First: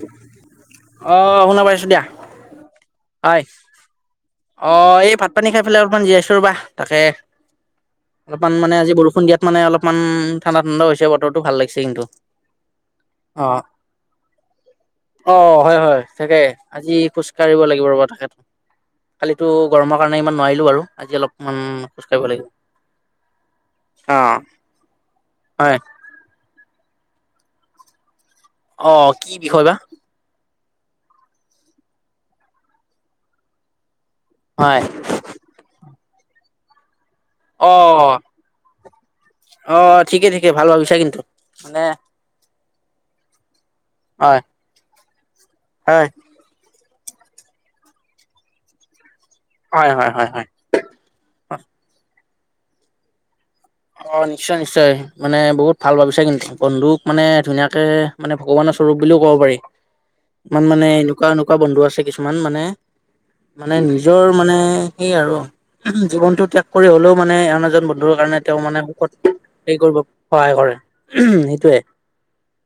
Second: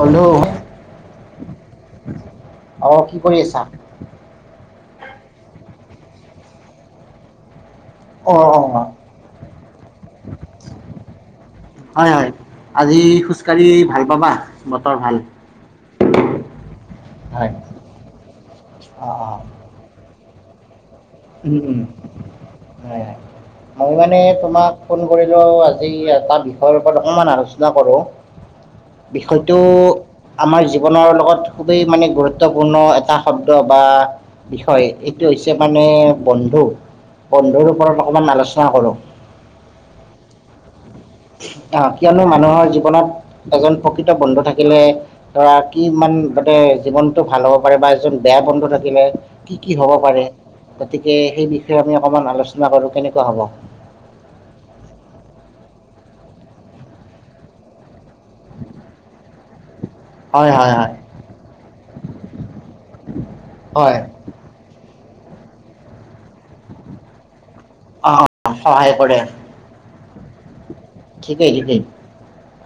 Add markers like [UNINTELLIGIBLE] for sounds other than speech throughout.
Hello আহ শুনা পাইছো দিয়া। অ কি কৰি হয় আছা? অ এই ভাত পানী খাই পেলাই অলপমান জীয়াইছোঁ ৰ'বা তাকে। অ অলপমান অ মানে আজি বৰষুণ দিয়াত মানে অলপমান ঠাণ্ডা ঠাণ্ডা হৈছে বতৰটো ভাল লাগিছে কিন্তু। হয় হয় আজি অ খোজকাঢ়ি ভাল পাবা। বতৰ ভাল। অ হয় হয় থাকে আজি হয় খোজকাঢ়িব লাগে। অ অ কালিতো গৰমৰ কাৰণে ইমান নোৱাৰিলো আৰু আজি উম অলপমান উম খোজ কাঢ়িব লাগিল। মই মানে তোমাক ফোন কৰিলো হয় আজি এটা বিষয়ৰ ওপৰত অকণমান আলোচনা কৰো। অহ কি বিষয় বা। আমাৰ জীৱনৰ লগত খুবেই মানে গুৰুত্বপূৰ্ণ এটা শব্দ বা হয় বিষয় এইটো হৈছে মানে বন্ধু বন্ধুৰ অ ওপৰত অকমান আলোচনা কৰো অ ঠিকে ঠিকে ভাল ভাবি আহ কিয়নো মানুহৰ জীৱনত এজন প্ৰকৃত হয় বন্ধু থাকিলে ধৰা কি হয় ইমান তাতে জীৱনটো ভাল হ'ব পাৰে বা এজন বেয়া বন্ধু থাকিলে কি কি হয় হব হয় পাৰে হয় হয় হয় গতিকে সেই বিষয়ে আমি অকমান আলোচনা কৰো কেনেকোৱা হব। অ নিশ্চয় নিশ্চয় মানে বহুত ভাল ভাবিছে কিন্তু বন্ধুক মানে ধুনীয়াকে মানে ভগৱানৰ স্বৰূপ বুলিও ক'ব পাৰি। হয় ইমান হয় মানে হয় এনেকোৱা এনেকোৱা বন্ধু আছে কিছুমান মানে মানে হয় নিজৰ মানে সেই আৰু জীৱনটো ত্যাগ কৰি হলেও মানে আন এজন অ বন্ধুৰ কাৰণে অ তেওঁ মানে সহায় কৰে সুখত কৰিব সহায় কৰে। ঠিকেই সেইটোয়ে ঠিকেই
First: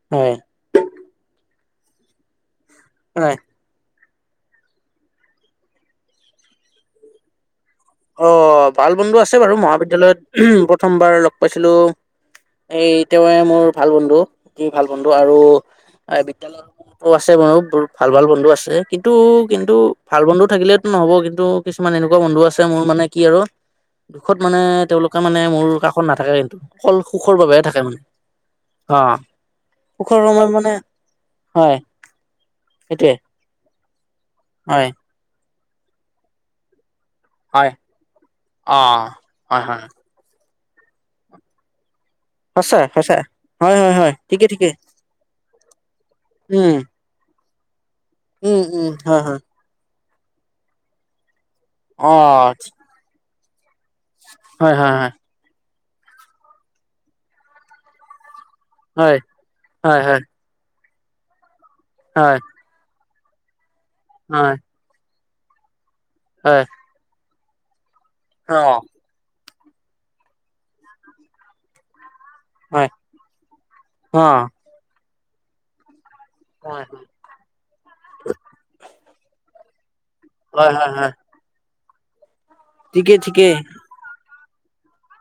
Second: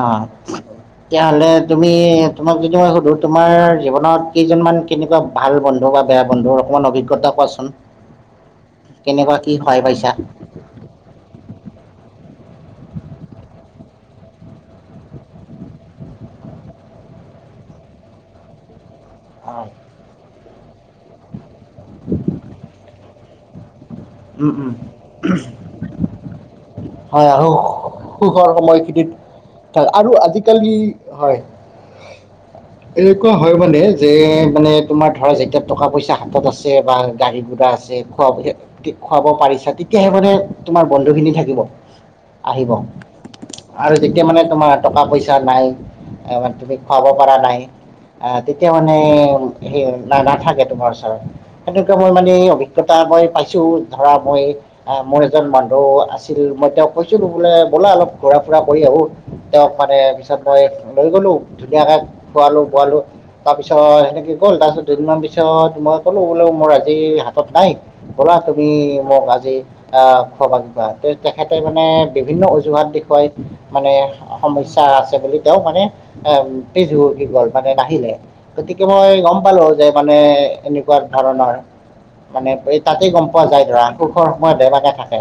অ হয় তেতিয়াহলে তুমি তোমাক যদি মই সুধোঁ হয় তোমাৰ জীৱনত কেইজনমান তেনেকোৱা ভাল বন্ধু বা বেয়া বন্ধু অকমান অভিজ্ঞতা কোৱাচোন অ ভাল বন্ধু কেনেকুৱা আছে কি বাৰু সহায় পাইছা মহাবিদ্যালয়ত প্ৰথমবাৰ লগ পাইছিলো এই তেৱে মোৰ ভাল বন্ধু দুইও ভাল বন্ধু আৰু বিদ্যালয় আছে বাৰু বহুত ভাল ভাল বন্ধু আছে কিন্তু হয় কিন্তু ভাল বন্ধু থাকিলেতো নহ'ব কিন্তু কিছুমান এনেকোৱা বন্ধু আছে মোৰ মানে কি আৰু দুখত উম মানে উম তেওঁলোকে মানে মোৰ কাষত নাথাকে কিন্তু অকল হয় সুখৰ আৰু বাবেহে থাকে মানে সুখৰ সময় অ খিনিত ত আৰু সুখৰ সময়ত মানে আজিকালি হয় সেইটোৱে এনেকোৱা হয় মানে যে মানে হয় তোমাৰ ধৰা যেতিয়া টকা পইচা হাতত আছে বা গাড়ী ঘোৰা হয় আছে খুৱা অ খুৱাব হয় পাৰিছা হয় তেতিয়াহে মানে তোমাৰ বন্ধু খিনি থাকিব আহিব সচাঁ সচাঁ আৰু যেতিয়া মানে তোমাৰ টকা পইচা নাই উম তুমি খুৱাব পৰা নাই আ উম তেতিয়া উম মানে হয় হয় সেই নাথাকে তোমাৰ ওচৰত সেনেকোৱা মই অ মানে এই অভিজ্ঞতা মই পাইছো ধৰা মই হয় হয় হয় মোৰ এজন মান বন্ধু আছিল মই তেওঁক কৈছিলো বোলে ব'লা অলপ ঘূৰা ফুৰা কৰি আহো হয় তেওঁক মানে হয় হয় পিছত মই লৈ গলো ধুনীয়াকে হয় খোৱালো বোৱালো তাৰপিছত সেনেকে গ'ল হয় তাৰপিছত দুদিনমান পিছত মই কলো বোলে হয় মোৰ আজি হাতত নাই ব'লা হয় অ তুমি মোক আজি অ খোৱাবা কিবা এটা তেখেতে মানে বিভিন্ন অজুহাত হয় দেখুৱাই মানে অ', সমস্যা আছে বুলি তেওঁ মানে হয়, পিছ হুহুকি গল মানে নাহিলে গতিকে মই গম পালো যে মানে হয়, হয়, এনেকোৱা হয় ধৰণৰ মানে এই তাতেই ঠিকেই, গম পোৱা ঠিকেই যায় ধৰা সুখৰ সময়ত দেবাকে থাকে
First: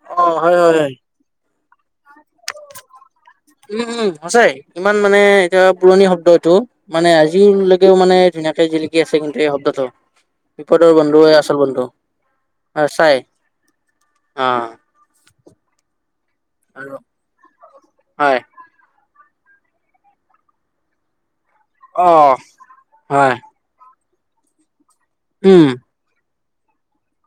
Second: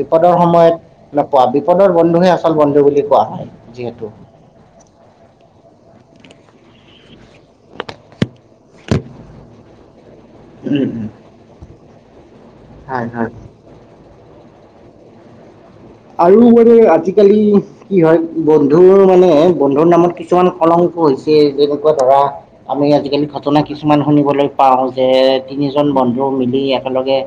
বিপদৰ অ', হয়, হয়, সময়ত হয়। মানে পোৱা বিপদৰ বন্ধুহে আচল বন্ধু বুলি কোৱা হয় উম যিহেতু উম সঁচাই ইমান মানে এতিয়া পুৰণি শব্দ এইটো মানে আজিলৈকেও মানে ধুনীয়াকে জিলিকি আছে কিন্তু এই শব্দটো বিপদৰ বন্ধুহে আচল বন্ধু হয় চাই হয় অ আৰু মানে আৰু আজিকালি কি হয় বন্ধুৰ মানে বন্ধুৰ নামত কিছুমান কলংক হৈছে যেনেকোৱা ধৰা অ', আমি আজিকালি হয়, ঘটনা কিছুমান শুনিবলৈ পাওঁ যে উম, তিনিজন বন্ধু মিলি একেলগে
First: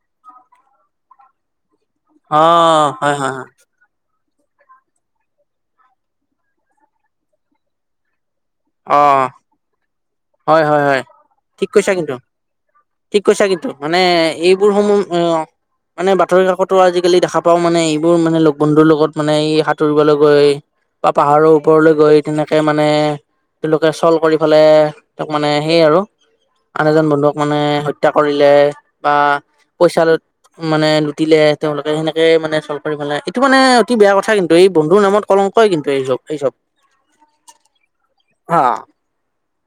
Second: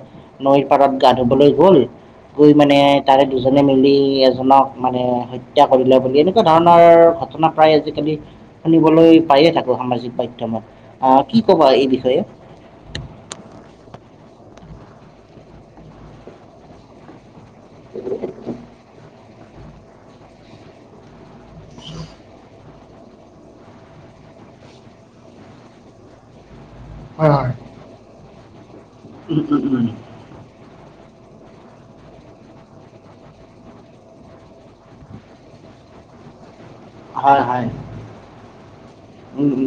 নৈৰ পাৰত গা ধুবলৈ গ'ল অ গৈ মানে হয় তাৰে হয় হয়, দুজনে মিলি জনক মানে হত্যা কৰিলে বুলি এনেকুৱা ধৰণৰ ঘটনা প্ৰায় আজিকালি শুনিবলৈ অ', পায়ে থাকো সামাজিক মাধ্যম হয় হয় হয় ঠিক কৈছা কিন্তু, ঠিক কৈছা কিন্তু মানে এ এইবোৰ সমূহ অ মানে বাতৰি কাকতো আজিকালি দেখা ও মানে এইবোৰ মানে লগ বন্ধুৰ লগত মানে ই সাঁতুৰিবলৈ গৈ বা পাহাৰৰ ওপৰলৈ গৈ তেনেকে মানে তেওঁলোকে চল কৰি ফলে তাক মানে সেই আৰু আন এজন বন্ধুক মানে হত্যা কৰিলে বা উম উম উম পইচা মানে টিলে তেওঁলোকে সেনেকে মানে চল্ভ কৰি পেলাই এইটো মানে অতি বেয়া কথা কিন্তু এই বন্ধুৰ নামত কলংকই কিন্তু এইচব। এই চব। হয় হয়। হা উম উম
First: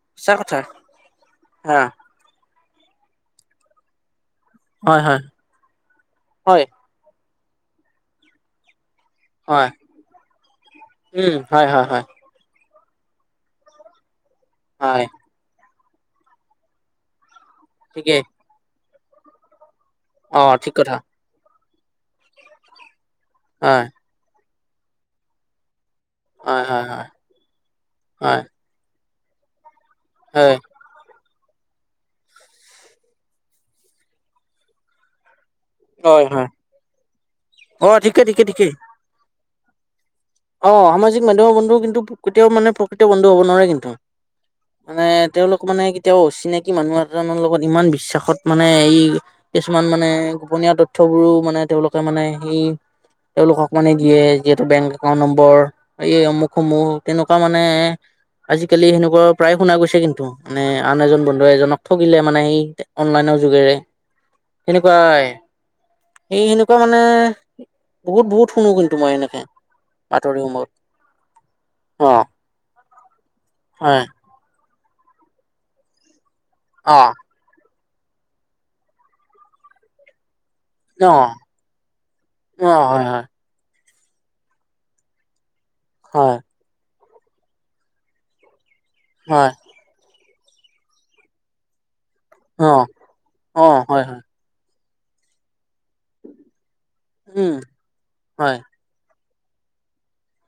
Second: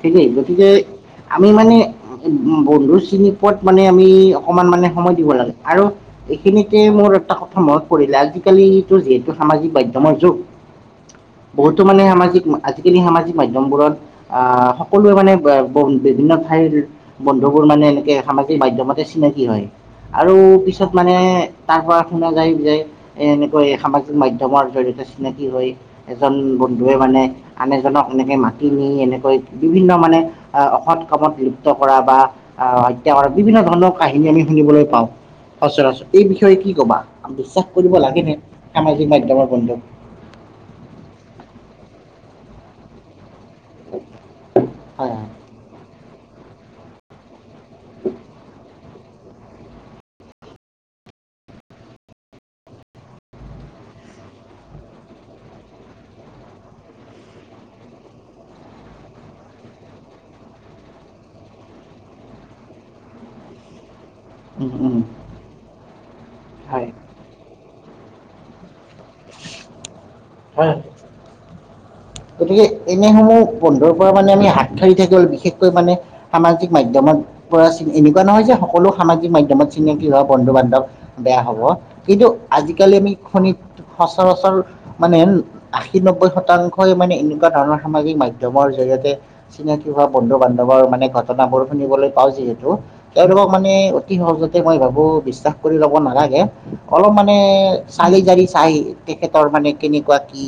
ঠিকেই সঁচা কথা গতিকে আমি মানে হা উ উ বন্ধু চিনি পোৱাত মানে আমি অকমান মানে হয় সময় হয় দিব লাগে, আৰু হয় এইখিনিতে মোৰ এটা কথা মনত পৰিলে আজিকাল যিহেতু সামাজিক হয় মাধ্যমৰ যুগ। উম হয় বহুতো হয় মানে হয় সামাজিক আজিকালি সামাজিক মাধ্যয়মবোৰত আহ হয় সকলোৱে মানে বিভিন্ন ঠাইৰ বন্ধুবোৰ মানে এনেকে ঠিকেই সামাজিক মাধ্যমতে চিনাকি হয় আৰু অ ঠিক কথা পিছত মানে তাৰ পৰা শুনা যায় যে এ এনেকৈ হয়, সামাজিক মাধ্যমৰ জৰি়তে চিনাকি হয় এজন হয়, হয়, বন্ধুৱে হয়, মানে আন এজনক এনেকে হয়, মাতি নি এনেকৈ বিভিন্ন মানে হয়, অসৎ কামত কৰা বা আহ হত্যা কৰা বিভিন্ন ধৰণৰ কাহিনী আমি শুনিবলৈ পাওঁ। সচৰাচৰ এই হয়, হয়। বিষয়ে কি কবা? বিশ্বাস কৰিব অ', ঠিকে, লাগেনে ঠিকে, ঠিকেই। সামাজিক মাধ্যয়মৰ বন্ধুক? অ সামাজিক মাধ্যমৰ বন্ধুও কিন্তু কেতিয়াও মানে প্ৰকৃত বন্ধু 'ব নোৱাৰে কিন্তু, মানে হয় হয় তেওঁলোক মানে কেতিয়াও চিনাকি মানুহ এজনৰ লগত ইমান বিশ্বাসত মানে এই কিছুমান মানে গোপনীয় তথ্যয়বোৰো মানে তেওঁলোকে মানে সেই তেওঁলোকক মানে দিয়ে যিহেতু বেংগ একাউট নম্বৰ এই অমুকসমূূহ তেনেকুৱা মানে আজিকালি সেনেকুৱা প্ৰায় শুনা গৈছে কিন্তু, মানে আন এজন বন্ধু এজনক ঠগিলে মানে সেই অনলাইনত যোগেৰে। উম উম সেনেকুৱাই এই সেনেকুৱা হয় মানে বহুত বহুত শুনো কিন্তু তোমাৰ এনেকে বাতৰি সময়ত। অ গতিকে এনেসমূহ বন্ধৰ হয় পৰা মানে আমি হাত সাৰি থাকি হ'ল বিশেষকৈ মানে সামাজিক অ মাধ্যমৰ পৰা এনেকুৱা নহয় যে সকলো সামাজিক মাধ্যমত চিনাকি হক বন্ধু বান্ধৱ অ বেয়া হ'ব, কিন্তু অ আজিকালি হয় আমি হয় খনিত সচৰাচৰ মানে আশী নব্বৈ হয় শতাংশই মানে এনেকুৱা ধৰণৰ সামাজিক মাধ্যয়মৰ জৰিয়তে হয় চিনাকি হোৱা বন্ধু বান্ধৱৰ মানে ঘটনাবোৰ শুনিবলৈ পাওঁ যিহেতু, অ তেওঁলোকক অ মানে হয় অতি হয় সহজতে মই ভাবো বিশ্বাস কৰি ল'ব নালাগে। অলপ মানে উম চালি জাৰি হয় চাই তেখেতৰ মানে কেনেকুৱা কি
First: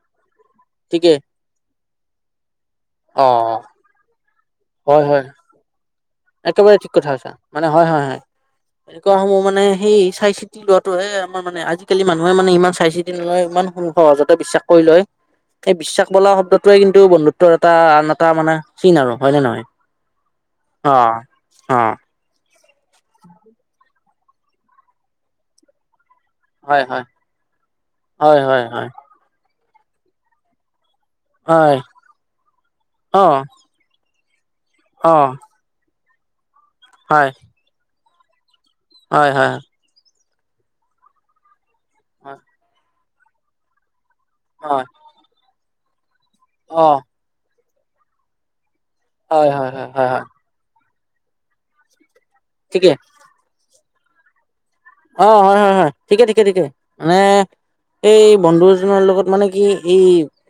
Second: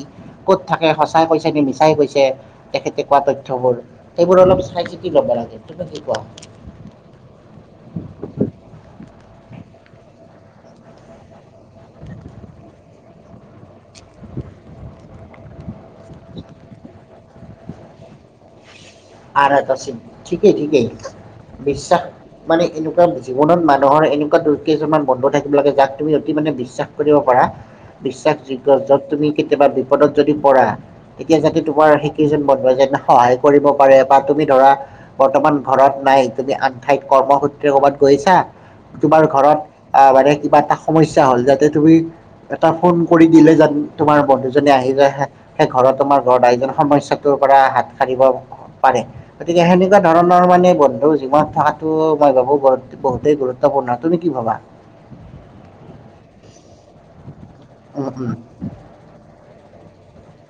ক'ত থাকে সচ ঠিকেই মিছাই কৈছে তেখেতে কোৱা অ তথ্যবোৰ সেইবোৰ অলপ চাই হয় চিতি হয় লব লাগে। কি কোৱা একেবাৰে ঠিক কথা কৈছা মানে হয় হয় হয়। এনেকুৱা সমূহ মানে সেই চাই চিতি লোৱাটোহে আমাৰ মানে আজিকালিমানুহে মানে ইমান চাই চিতি নলয় ইমান সু সহজতে বিশ্বাস কৰি লয়। সেই বিশ্বাস বলা শব্দটোৱে কিন্তু বন্ধুত্বৰ এটা আন এটা মানে চিন আৰু হয় নে নহয় আৰাটাছিল ঠিকে ঠিকে। অ অ। মানে এনেকুৱা জীৱনত মানুহৰ এনেকুৱা দু কেইছমান বন্ধু থাকিব লাগে যাক তুমি অতি মানে হয় বিশ্বাস হয় কৰিব পাৰা হয় হয় বিশ্বাসযোগ্য হয় য'ত তুমি কেতিয়াবা বিপদত যদি পৰা তেতিয়া যাতে হয় তোমাৰ সেই কেইজন বন্ধু যে অ সহায় কৰিব পাৰে বা তুমি ধৰা অ বৰ্তমান ঘৰত নাই তুমি আন ঠাইত হয় কৰ্মসূত্ৰে কাবাত গৈছা তোমাৰ হয় হয় ঘৰত আহ মানে কিবা এটা সমস্যা হ'ল যাতে তুমি হয় এটা ফোন কৰি দিলে জান তোমাৰ বন্ধুজনী হয় আহি যে সেই ঘৰত তোমাৰ ঘ দাইজ অ সমস্যাটোৰ পৰা হাত সাৰিব পাৰে হয় গতিকে হয় হয় সেনেকুৱা হয় হয় ধৰণৰ মানে বন্ধু জীৱনত থকাতটো মই বাবো ঠিকে বহুতেই গুৰুত্বপূৰ্ণ তুমি কি ভবা? অ হয় হয় হয় ঠিকে ঠিকে ঠিকে মানে উম এই উম বন্ধু এজনৰ লগত মানে কি ই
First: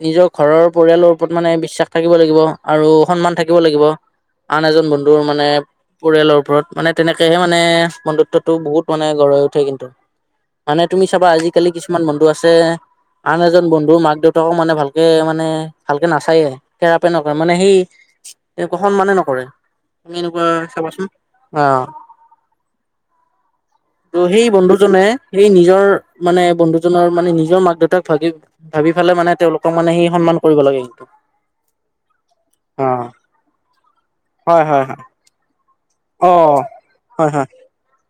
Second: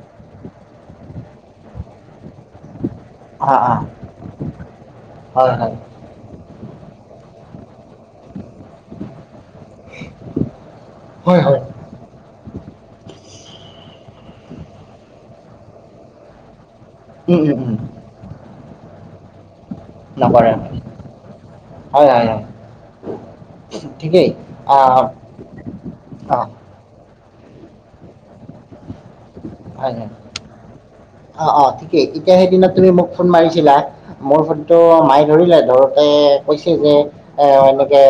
নিজৰ ঘৰৰ পৰিয়ালৰ ওপৰত মানে বিশ্বাস থাকিব লাগিব আৰু সন্মান অ থাকিব অ লাগিব, আন এজন বন্ধুৰ মানে হয় পৰিয়ালৰ ওপৰত মানে তেনেকেহে মানে বন্ধুত্বতটো বহুত মানে গঢ়ি কিন্তু মানে তুমি চাবা হয় হয় হয়। আজিকালি কিছুমান বন্ধু আছে আন এজন বন্ধু মাক দেউতাকো মানে ভালকে মানে ভালকে নাচায়েই। কেৰাপে নকৰে উম মানে উম উম সেই এনেুৱ সন্মানে নকৰে। তুমি এনেকুৱা নকৰে চাবাচোন আহ হয় হয় হয় ত ঠিকেই সেই আহ বন্ধুজনে সেই নিজৰ অ মানে বন্ধুজনৰ মানে নিজৰ মাক-দেউতাক ভাবি, ভাবি ফালে মানে তেওঁলোকক হয় মানে সি হয়। সন্মান কৰিব লাগে কিন্তু অ', -অ' ঠিকেই, এতিয়া সেইদিনত অ তুমি মোক ফোন মাৰিছিলা। মোৰ হয় ফোনটো হয় হয় মায়ে ধৰিলে ধৰ অ কৈছে যে হয় এ হয় এনেকে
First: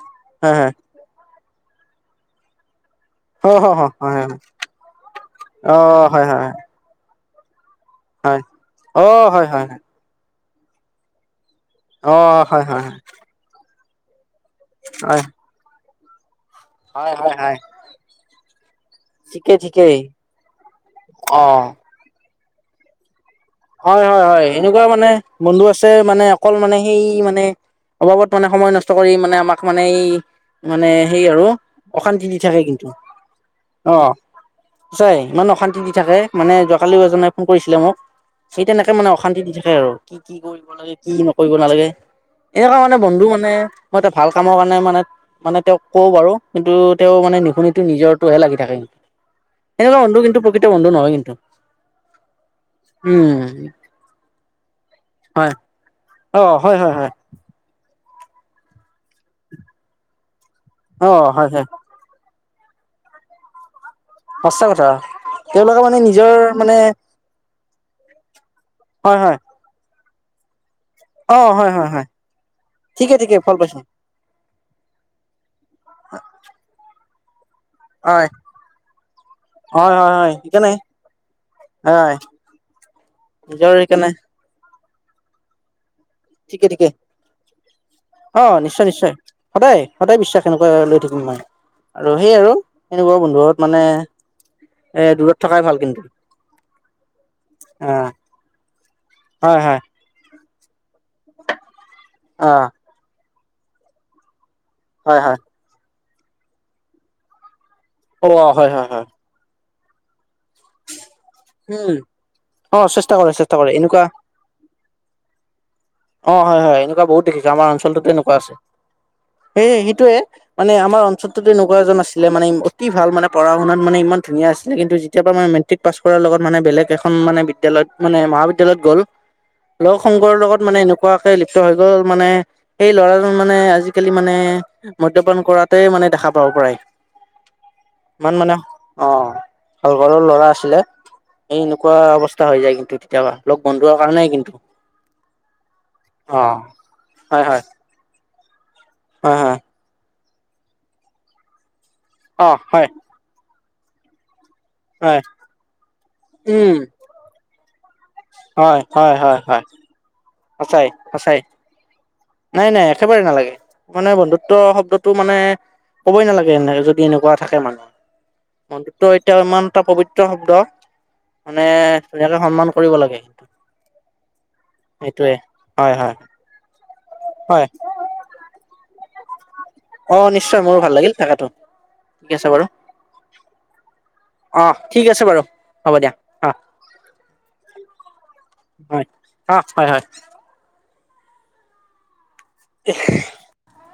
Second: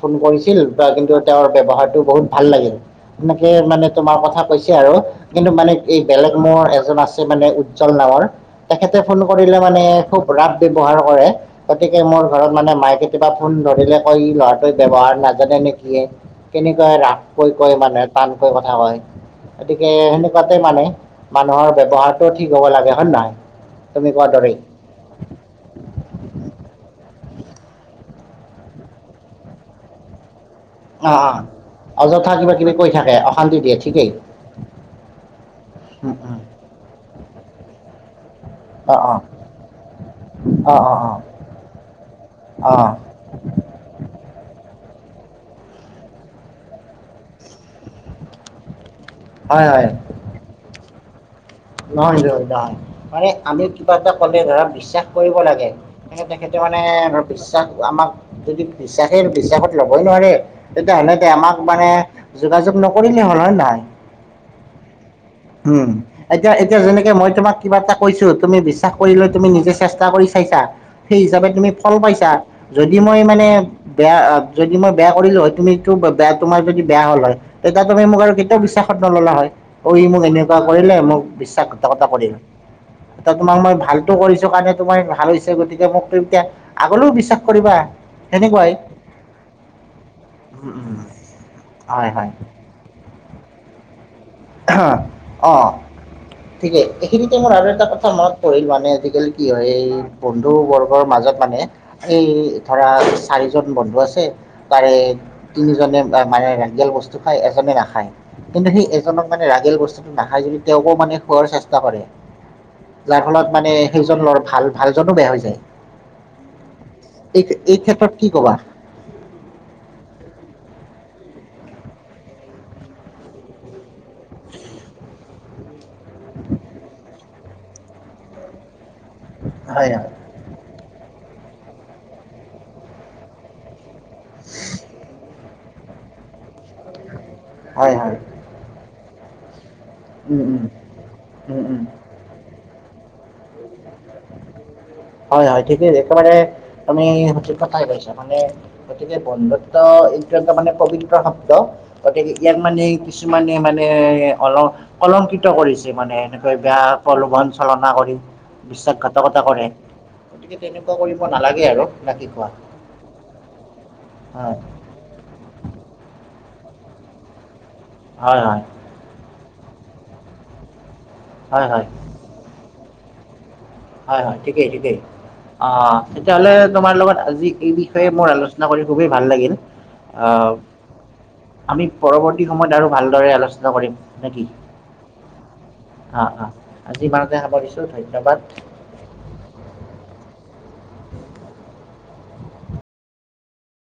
ফোন হয় কৰিছিল হয় বা কিন্তু তেওঁৰ ব্যৱহাৰটো বহুত ভাল লাগিল, সেনেকে অ হ হ মানে হয় তোমাৰ হয় কথা কৈছে আৰু কিন্তু মানে অ এই হয় বেলেগ হয় মৰ এজন আছে মানে উজ্জ্বল নামৰ, হয় তেখেতে অ ফোন হয় কৰিলে হয় হয় মানে খুব ৰাপ ব্যৱহাৰ কৰে, গতিকে অ মোৰ ঘৰত হয় মানে হয় মায়ে কেতিয়াবা ফোন ধৰিলে কয় ই ল'ৰা ব্যৱহাৰ হয় নাজানে নে কি কেনেকৈ হয় ৰাফ হয় কৈ হয় কয়, মানুহে টান কৈ কথা কয় ঠিকেই গতিকে ঠিকেই সেনেকুৱা মানে অ মানুহৰ ব্যৱহাৰটো ঠিক হ'ব লাগে হয় নে নহয়? তুমি কোৱাৰ হয়-হয়-হয় দৰেই এনেকুৱা মানে বন্ধু আছে, মানে অকল মানে সেই মানে মানে অবাবত মানে সময় নষ্ট কৰি মানে আমাক মানে এই, মানে অ সেই অ আৰু অশান্তি অযথা দি কিবা থাকে কিবি কিন্তু। কৈ থাকে অশান্তি দিয়ে ঠিকেই অ' সচাই ইমান অশান্তি দি উম থাকে উম মানে যোৱাকালি এজনাই ফোন কৰিছিলে মোক, সেই তেনেকে অ মানে অ অশান্তি দি থাকে আৰু কি, কি কৰিব অ লাগে, অ কি অ নকৰিব নালাগেই। অ এনেকুৱা মানে বন্ধু মানে মই এটা ভাল কামৰ কাৰণে মানে মানে তেওঁক কও বাৰু কিন্তু তেওঁ মানে নুশুনে নিজৰটোহে লাগি থাকেই। হয় হয় সেনেকুৱা বন্ধু কিন্তু প্ৰকৃত বন্ধু নহয় কিন্তু নহয় ব নহয়, মানে উম আমি কিবা এটা ক'লে ধৰা। বিশ্বাস কৰিব হয় লাগে তে অ তেখেতে হয় মানে হয় হয় ধৰ বিশ্বাস আমাক যদি বিশ্বাসে বিশ্বাসত ল'বই নোৱাৰে অ তেতিয়াহ'লে হয় আমাক হয় মানে যোগাযোগ নকৰিলেই হ'ল হয়নে নহয়। সঁচা কথা। তেওঁলোকে উম, মানে নিজৰ এতিয়া মানে এতিয়া যেনেকে মই তোমাক কিবা এটা কৈছো, তুমি বিশ্বাস হয় কৰিলে হয় তুমি নিজে চাকচেচ কৰি চাইছা? সেই অ হিচাপে তুমি হয় হয় ফল হয় পাইছা যদি ঠিকে মই ঠিকে মানে ফল পাইছো বেয়া যদি মই বেয়া কৰিলো হয় তুমিটো বেয়া তোমাৰ যদি বেয়া হ'ল হয়, তেতিয়া তুমি মোক হয় আৰু কেতিয়াও বিশ্বাসত নললা হয় অ' ই হয় মোক হয় এনেকুৱা সেইকাৰণে কৰিলে মোক বিশ্বাসঘাতকতা হয় কৰিলে, ইটা তোমাক নিজৰ মই সেইকাৰণে ভালটো কৰিছো কাৰণে তোমাৰ ভাল হৈছে গতিকে মোক তুমি এতিয়া ঠিকে ঠিকে আগলৈও বিশ্বাস কৰিবা। অ' সেনেকুৱাই নিশ্চয়-নিশ্চয়, সদায় সদায় বিশ্বাস এনেকুৱা উম উম লৈ থাকিম মই। আৰু হয় হয় সেই আৰু এনেকুৱা বন্ধুত মানে এ দূৰত থকাই ভাল কিন্তু ঠিকেই এইখিনিতে মোৰ আৰু এটা কথা অ', মনত পৰিল মানে আজিকালি কি হয়, এই বন্ধু-বৰ্গৰ মাজত মানে এই অ', ধৰা চাৰিজন বন্ধু আছে, তাৰে হয় হয় তিনিজনে মানে ৰাগিয়াল বস্তু খাই, এজনে নাখায় অ', কিন্তু হয় সেই হয় হয় এজনক। মানে ৰাগিয়াল বস্তুটো নাখায় যদি তেওঁকো মানে খোৱাৰ চেষ্টা উম, কৰে। অ', চেষ্টা যাৰ কৰে ফলত চেষ্টা কৰে মানে এনেকুৱা সেইজন ল'ৰা ভাল ভালজনো বেয়া হৈ যায়। অ' হয়-হয় এনেকুৱা বহুত এই দেখিছো আমাৰ এই অঞ্চলটোত ক্ষেত্ৰত কি এনেকুৱা আছে। ক'বা সেই সেইটোয়ে মানে আমাৰ অঞ্চল অঞ্চলতোত তেনেকুৱা এজন আছিলে মানে অতি ভাল মানে পঢ়া-শুনাত মানে ইমান ধুনীয়া আছিলে কিন্ত যেতিয়াৰ পৰা মেট্ৰিক পাছ কৰিলে কৰাৰ লগত মানে বেলেগ এখন মানে বিদ্যালয়ত মানে মহাবিদ্যালয়ত গ'ল। হয় লগ হয় সংগৰ লগত মানে এনেকুৱাকে লিপ্ত হৈ গ'ল মানে সেই ল'ৰাজন মানে আজি আজিকালি মানে মদ্যপান কৰাতে মানে দেখা পাওঁ প্ৰায় হয় হয় ইমান মানে অ' ভাল ঘৰৰ উম ল'ৰা উম আছিলে। এই উম উম এনেকুৱা অৱস্থা হৈ যায় কিন্তু তেতিয়াবা লগ বন্ধুৰ কাৰণে কিন্তু হয়-হয় ঠিকেই, একেবাৰে অ তুমি হয় সঠিক হয় কথাই কৈছা। মানে গতিকে হয় হয় বন্ধুত্ব এইটো এটা মানে পবিত্ৰ শব্দ। গতিকে অ ইয়াত মানে হয় কিছুমানে মানে হয় কলংকিত কৰিছে মানে এনেকৈ উম বেয়া প্ৰলোভন চলনা কৰি হয় হয় হয় বিশ্বাসঘাতকতা হয় কৰে গতিকে সঁচাই তেনেকুৱা কৰিব সঁচাই নালাগে আৰু নে কি কোৱা নাই নাই একেবাৰে নালাগে মানে বন্ধুত্ব হয় শব্দতটো মানে ক'বই নালাগে এনেকে যদি এনেকুৱা থাকে মানুহ, হয় হয় বন্ধুতটো এতিয়া ইমান এটা পবিত্ৰ শব্দ। হয় মানে হয় ধুনীয়াকে সন্মান কৰিব লাগে কিন্তু হয় হয় ঠিকেই ঠিকেই অ হয় হয় তেতিয়াহলে তোমাৰ লগ আজি হয় এই বিষয়ে মোৰ আলোচনা কৰি খুবেই ভাল লাগিল অ আহ নিশ্চয় মোৰো ভাল লাগিল থাকাটো আমি ঠিক পৰৱৰ্তী আছে বাৰু সময়ত আৰু ভালদৰে আলোচনা কৰিম নেকি। অ ঠিক আছে বাৰু হ'ব দিয়া অ অ আজি ইমানতে সামৰিছো ধন্যবাদ হয় অ হয় হয় [UNINTELLIGIBLE] [UNINTELLIGIBLE]